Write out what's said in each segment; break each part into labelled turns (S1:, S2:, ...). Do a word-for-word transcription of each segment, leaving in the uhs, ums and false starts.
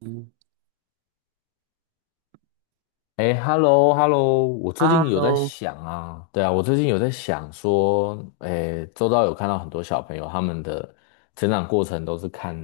S1: 嗯
S2: 哎，hello，hello，我最近有在
S1: Hello，
S2: 想啊，对啊，我最近有在想说，哎，周遭有看到很多小朋友他们的成长过程都是看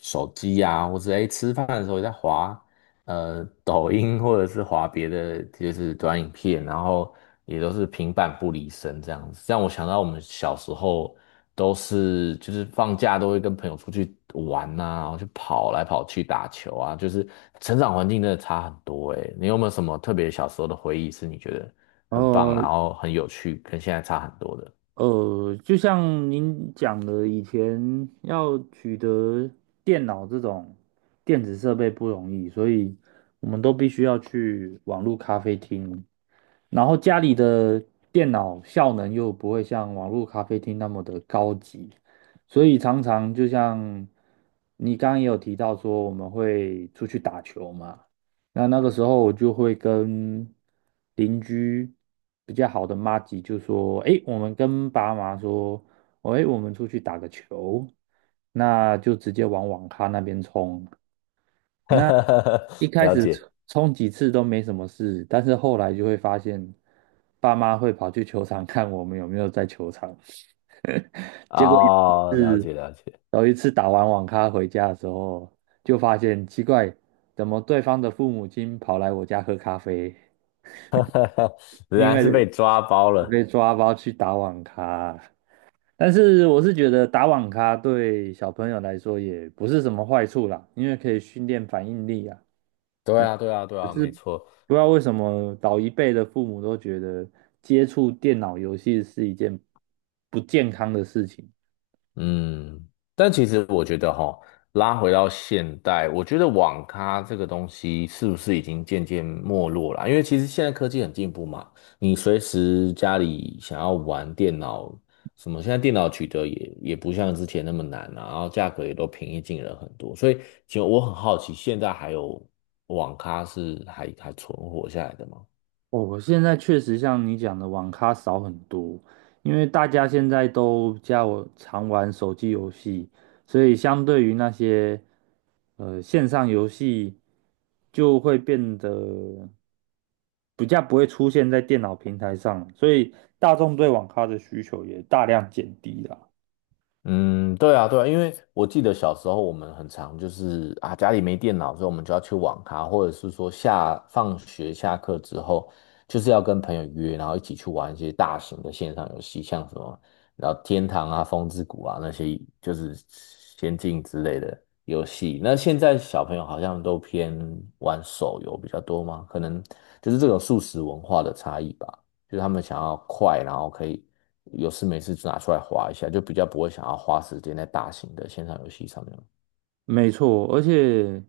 S2: 手机呀、啊，或者哎吃饭的时候也在滑呃抖音，或者是滑别的，就是短影片，然后也都是平板不离身这样子。让我想到我们小时候都是就是放假都会跟朋友出去玩呐，然后去跑来跑去打球啊，就是成长环境真的差很多诶，你有没有什么特别小时候的回忆是你觉得很棒，
S1: 呃
S2: 然后很有趣，跟现在差很多的？
S1: 呃，就像您讲的，以前要取得电脑这种电子设备不容易，所以我们都必须要去网络咖啡厅，然后家里的电脑效能又不会像网络咖啡厅那么的高级，所以常常就像你刚刚也有提到说，我们会出去打球嘛。那那个时候我就会跟邻居比较好的妈吉就说：“诶，我们跟爸妈说，哦诶，我们出去打个球，那就直接往网咖那边冲。那一 开
S2: 了
S1: 始冲
S2: 解。
S1: 冲几次都没什么事，但是后来就会发现，爸妈会跑去球场看我们有没有在球场。结果有一
S2: 哦，了
S1: 次，
S2: 解了解。
S1: 有一次打完网咖回家的时候，就发现奇怪，怎么对方的父母亲跑来我家喝咖啡？
S2: 原
S1: 因
S2: 来是被
S1: 为
S2: 抓包了。
S1: 被抓包去打网咖。但是我是觉得打网咖对小朋友来说也不是什么坏处啦，因为可以训练反应力啊。
S2: 对
S1: 对，
S2: 啊，对啊，对啊，没错。
S1: 不知道为什么老一辈的父母都觉得接触电脑游戏是一件不健康的事情。
S2: 嗯，但其实我觉得哈，拉回到现代，我觉得网咖这个东西是不是已经渐渐没落了啊？因为其实现在科技很进步嘛，你随时家里想要玩电脑什么，现在电脑取得也也不像之前那么难了，啊然后价格也都平易近人很多，所以其实我很好奇，现在还有网咖是还还存活下来的吗？
S1: 我现在确实像你讲的，网咖少很多，因为大家现在都加我常玩手机游戏，所以相对于那些呃线上游戏，就会变得比较不会出现在电脑平台上了，所以大众对网咖的需求也大量减低了。
S2: 嗯，对啊，对啊，因为我记得小时候我们很常就是啊，家里没电脑，所以我们就要去网咖，或者是说下放学下课之后，就是要跟朋友约，然后一起去玩一些大型的线上游戏，像什么，然后天堂啊、风之谷啊那些，就是仙境之类的游戏。那现在小朋友好像都偏玩手游比较多吗？可能就是这种素食文化的差异吧。就是他们想要快，然后可以有事没事就拿出来滑一下，就比较不会想要花时间在大型的线上游戏上面。
S1: 没错，而且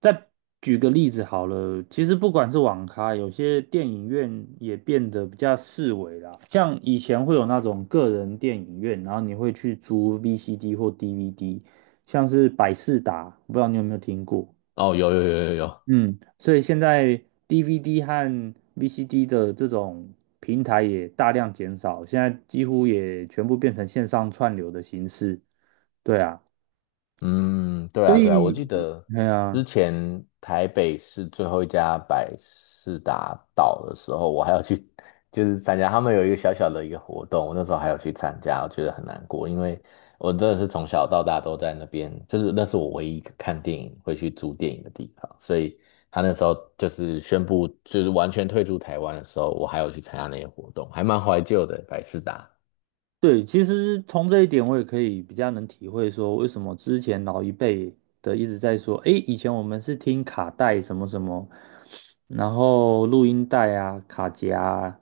S1: 再举个例子好了，其实不管是网咖，有些电影院也变得比较四维啦。像以前会有那种个人电影院，然后你会去租 V C D 或 D V D,像是百视达，不知道你有没有听过？
S2: 哦，有有有有有。
S1: 嗯，所以现在 D V D 和 V C D 的这种平台也大量减少，现在几乎也全部变成线上串流的形式。对啊，
S2: 嗯，对
S1: 所
S2: 啊，对啊，我
S1: 以，
S2: 记得
S1: 对啊。
S2: 之前台北市最后一家百事达倒的时候，我还要去，就是参加他们有一个小小的一个活动，我那时候还有去参加，我觉得很难过，因为我真的是从小到大都在那边，就是那是我唯一一个看电影会去租电影的地方，所以他那时候就是宣布就是完全退出台湾的时候，我还有去参加那些活动，还蛮怀旧的，百事达。
S1: 对，其实从这一点我也可以比较能体会说，为什么之前老一辈的一直在说，诶，以前我们是听卡带什么什么，然后录音带啊、卡夹啊，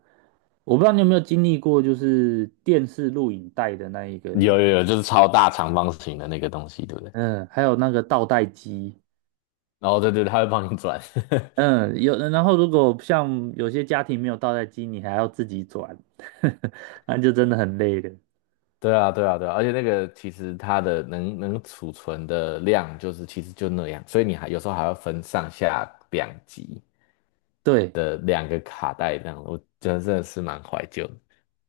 S1: 我不知道你有没有经历过，就是电视录影带的那一个年，
S2: 有有有，就是超大长方形的那个东西，对不对？
S1: 嗯，还有那个倒带机，
S2: 哦，对对，他会帮你转。
S1: 嗯，有，然后如果像有些家庭没有倒带机，你还要自己转，那就真的很累了。
S2: 对啊，对啊，对啊，而且那个其实它的能能储存的量就是其实就那样，所以你还有时候还要分上下两级
S1: 对。
S2: 的两个卡带这样，我觉得真的是蛮怀旧的。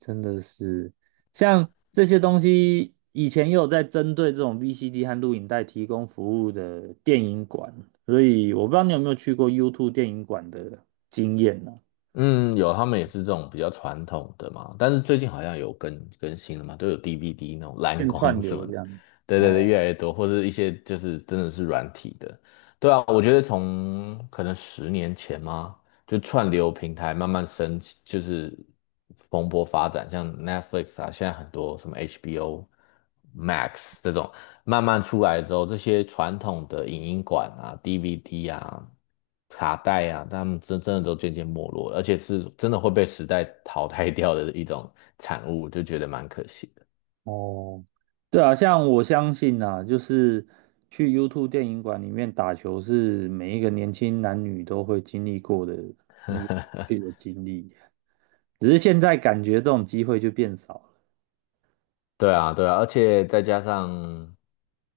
S1: 真的是，像这些东西，以前也有在针对这种 V C D 和录影带提供服务的电影馆，所以我不知道你有没有去过 YouTube 电影馆的经验呢、
S2: 嗯，有，他们也是这种比较传统的嘛，但是最近好像有更更新了嘛，都有 D V D 那种蓝
S1: 变串
S2: 光什
S1: 流
S2: 么
S1: 这
S2: 的，
S1: 样。
S2: 对对
S1: 哦
S2: 对，越来越多，或是一些就是真的是软体的。对啊，我觉得从可能十年前吗？就串流平台慢慢升起，就是蓬勃发展，像 Netflix 啊，现在很多什么 H B O Max 这种慢慢出来之后，这些传统的影音馆啊、D V D 啊、卡带啊，他们真真的都渐渐没落了，而且是真的会被时代淘汰掉的一种产物，就觉得蛮可惜。
S1: 哦，对啊，像我相信啊，就是去 YouTube 电影馆里面打球是每一个年轻男女都会经历过的一个自己的经历，只是现在感觉这种机会就变少了。
S2: 对啊，对啊，而且再加上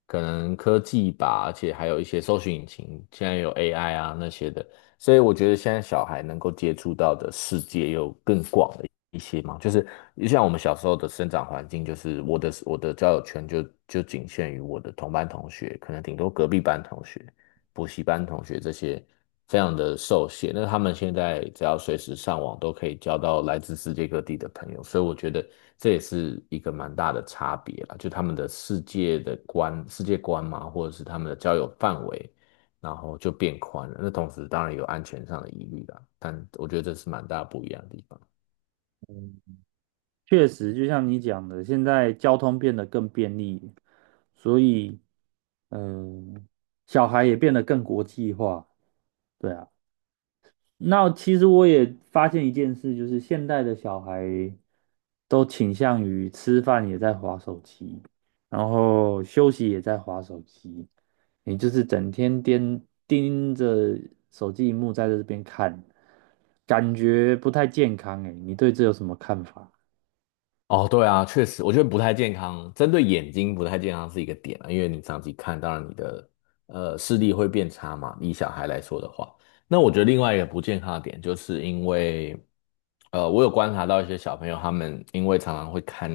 S2: 可能科技吧，而且还有一些搜寻引擎，现在有 A I 啊那些的，所以我觉得现在小孩能够接触到的世界又更广了一些嘛。就是就像我们小时候的生长环境，就是我的我的交友圈就就仅限于我的同班同学，可能顶多隔壁班同学。补习班同学这些非常的受限。那他们现在只要随时上网，都可以交到来自世界各地的朋友，所以我觉得这也是一个蛮大的差别啦，就他们的世界的观、世界观嘛，或者是他们的交友范围，然后就变宽了。那同时当然有安全上的疑虑啦，但我觉得这是蛮大不一样的地方。
S1: 确实，就像你讲的，现在交通变得更便利，所以，嗯、小孩也变得更国际化。对啊，那其实我也发现一件事，就是现代的小孩都倾向于吃饭也在划手机，然后休息也在划手机，你就是整天盯盯着手机荧幕在这边看，感觉不太健康诶，你对这有什么看法？
S2: 哦，对啊，确实，我觉得不太健康，针对眼睛不太健康是一个点啊，因为你长期看，当然你的呃视力会变差嘛。以小孩来说的话，那我觉得另外一个不健康的点，就是因为呃，我有观察到一些小朋友，他们因为常常会看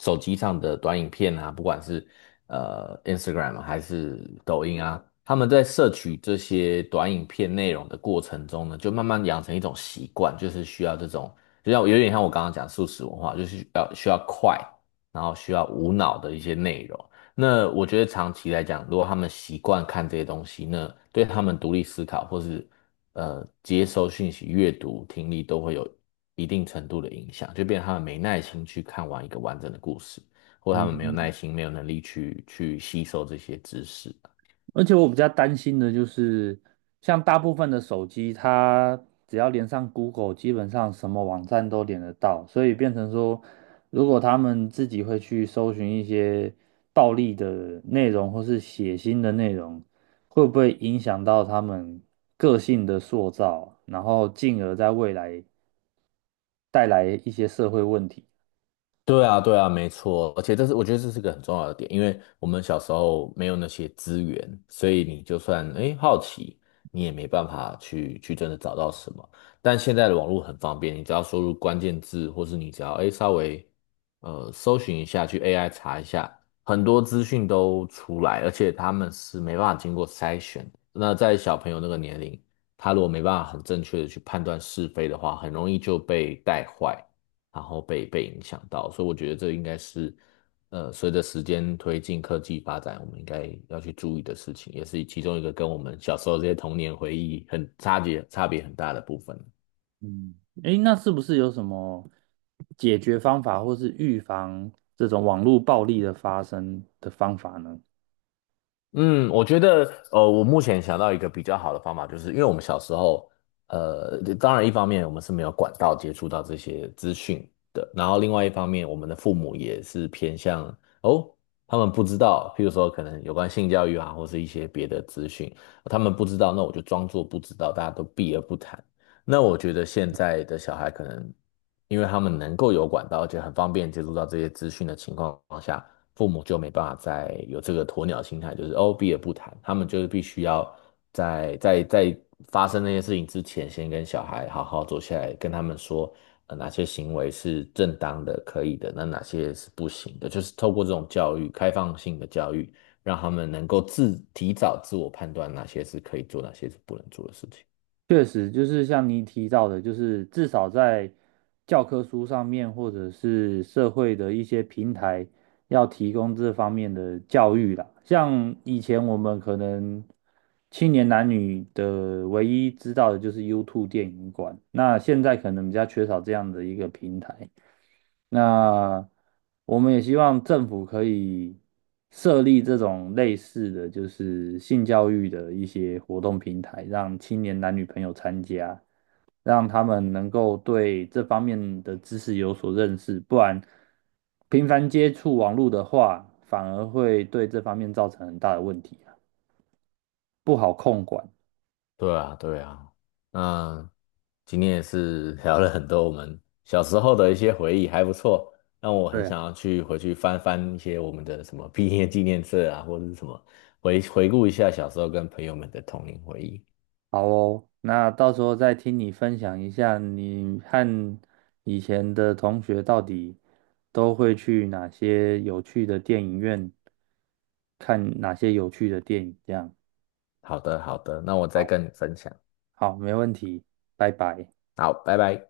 S2: 手机上的短影片啊，不管是呃 Instagram 啊还是抖音啊，他们在摄取这些短影片内容的过程中呢，就慢慢养成一种习惯，就是需要这种就像有点像我刚刚讲素食文化，就是要需要快，然后需要无脑的一些内容。那我觉得长期来讲，如果他们习惯看这些东西，那对他们独立思考或是呃接收讯息、阅读、听力都会有一定程度的影响，就变成他们没耐心去看完一个完整的故事，或他们没有耐
S1: 嗯，
S2: 心、没有能力去去吸收这些知识。
S1: 而且我比较担心的就是，像大部分的手机，它只要连上 Google,基本上什么网站都连得到，所以变成说，如果他们自己会去搜寻一些暴力的内容或是血腥的内容，会不会影响到他们个性的塑造，然后进而在未来带来一些社会问题？
S2: 对啊，对啊，没错，而且这是我觉得这是个很重要的点，因为我们小时候没有那些资源，所以你就算诶好奇，你也没办法去去真的找到什么。但现在的网络很方便，你只要输入关键字，或是你只要诶稍微呃搜寻一下，去 A I 查一下，很多资讯都出来，而且他们是没办法经过筛选的那在小朋友那个年龄，他如果没办法很正确的去判断是非的话，很容易就被带坏。然后被被影响到，所以我觉得这应该是，呃，随着时间推进科技发展，我们应该要去注意的事情，也是其中一个跟我们小时候这些童年回忆很差别差别很大的部分。
S1: 嗯，诶，那是不是有什么解决方法，或是预防这种网络暴力的发生的方法呢？
S2: 嗯，我觉得，呃，我目前想到一个比较好的方法，就是因为我们小时候，呃，当然一方面我们是没有管道接触到这些资讯的，然后另外一方面，我们的父母也是偏向哦，他们不知道，譬如说可能有关性教育啊，或是一些别的资讯，他们不知道，那我就装作不知道，大家都避而不谈。那我觉得现在的小孩可能。因为他们能够有管道，而且很方便接触到这些资讯的情况下，父母就没办法再有这个鸵鸟心态，就是哦避而不谈，他们就是必须要在在在发生那些事情之前，先跟小孩好好坐下来，跟他们说，呃，哪些行为是正当的、可以的，那哪些是不行的，就是透过这种教育，开放性的教育，让他们能够自提早自我判断哪些是可以做，哪些是不能做的事情。
S1: 确实，就是像你提到的，就是至少在教科书上面，或者是社会的一些平台，要提供这方面的教育啦。像以前我们可能青年男女的唯一知道的就是 YouTube 电影馆，那现在可能比较缺少这样的一个平台。那我们也希望政府可以设立这种类似的就是性教育的一些活动平台，让青年男女朋友参加，让他们能够对这方面的知识有所认识，不然频繁接触网络的话，反而会对这方面造成很大的问题啊，不好管。
S2: 对啊，对啊。嗯。今天也是聊了很多我们小时候的一些回忆，还不错，让我很
S1: 对。
S2: 想要去回去翻翻一些我们的什么毕业纪念册啊，或者是什么回回顾一下小时候跟朋友们的童年回忆。
S1: 好哦，那到时候再听你分享一下，你和以前的同学到底都会去哪些有趣的电影院看哪些有趣的电影，这样。
S2: 好的，好的，那我再
S1: 好，
S2: 跟你分享。
S1: 好，没问题，拜拜。
S2: 好，拜拜。